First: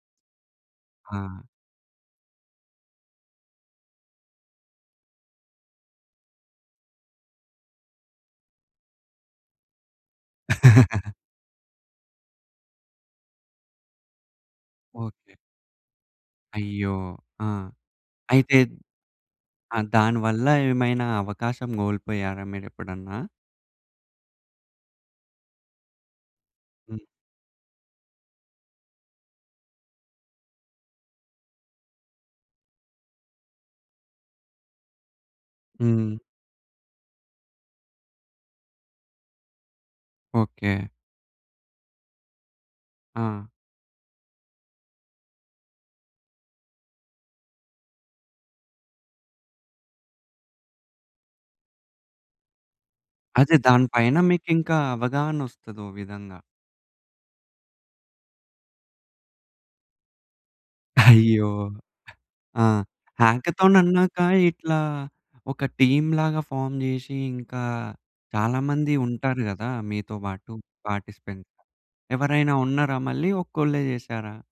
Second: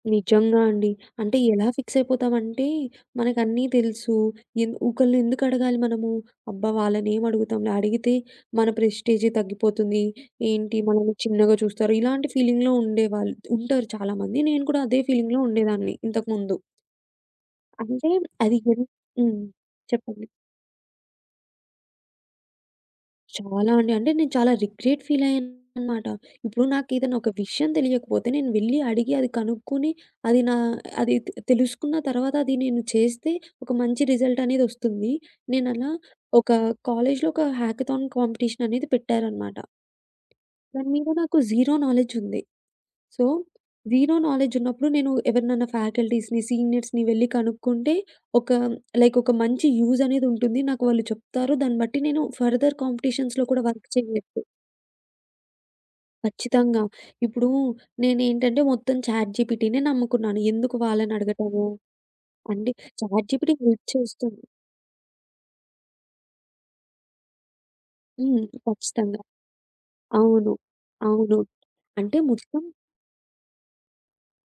నిజంగా అండి. అంటే ఆ! ఎలా ఫిక్స్ అయిపోతామంటే మనకు అన్నీ తెలుసు. ఎన్ ఒకళ్ళని ఎందుకు అడగాలి మనము? అబ్బా! వాళ్ళనేమడుగుతాంలే! అడిగితే మన ప్రెస్టీజే తగ్గిపోతుంది. ఏంటి మనల్ని చిన్నగా చూస్తారు. ఇలాంటి ఫీలింగ్‌లో ఉండేవాళ్ళు ఉంటారు చాలామంది. నేను కూడా అదే ఓకే. ఫీలింగ్‌లో ఉండేదాన్ని ఇంతకుముందు. అయ్యో! ఆ! అంటే అయితే అది గున్ హ్మ్. ఆ దాని చెప్పండి? వల్ల ఏమైనా అవకాశం గోల్పోయారా మీరెప్పుడన్నా? చాలా అండి. అంటే నేను చాలా రిగ్రెట్ ఫీల్ అయ్యానన్నమాట. ఇప్పుడు హ్మ్. నాకేఏదైనా ఒక విషయం తెలియకపోతే నేను వెళ్ళి అడిగి అది కనుక్కొని అది నా అది తె తెలుసుకున్న తర్వాత అది నేను చేస్తే ఒక మంచి రిజల్టనేది ఒస్తుంది. నేనలా హ్మ్. ఒక కాలేజీలో ఒక హ్యాకథాన్ కాంపిటీషన్ అనేది పెట్టారన్నమాట. ఓకే. దాని మీద నాకు 0 నాలెడ్జ్ ఉంది. సో ఆ! 0 నాలెడ్జ్ ఉన్నప్పుడు నేను ఎవరినన్నా ఫ్యాకల్టీస్‌ని, సీనియర్స్‌ని వెళ్లి కనుక్కుంటే ఒక లైక్ ఒక మంచి యూజ్ అనేదుంటుంది. నాకు వాళ్ళు చెప్తారు. దాన్ని బట్టి నేను ఫర్‌దర్ కాంపిటీషన్స్‌లో అదే కూడా దాని వర్క్ పైన చెయ్యొచ్చు. మీకు ఇంకా అవగాహన ఓస్తది ఓ విధంగా. ఖచ్చితంగా. ఇప్పుడు నేనేంటంటే మొత్తం చాట్‌జీపీటీనే నమ్ముకున్నాను. ఎందుకు అయ్యో! వాళ్ళనడగటము? ఆ! అంటే చాట్‌జీపీటీ హ్యాకథాన్ హెల్ప్ అన్నాక చేస్తుంది. ఇట్లా ఒక టీమ్‌లాగా ఫార్మ్ జేసి ఇంకా హ్మ్. చాలా మంది ఖచ్చితంగా. ఉంటారు గదా! మీతో బాటు అవును. అవును. పార్టిసిపెంట్. అంటే ఎవరైనా మొత్తం ఉన్నారా మళ్ళీ ఒక్కోళ్ళే చేసారా?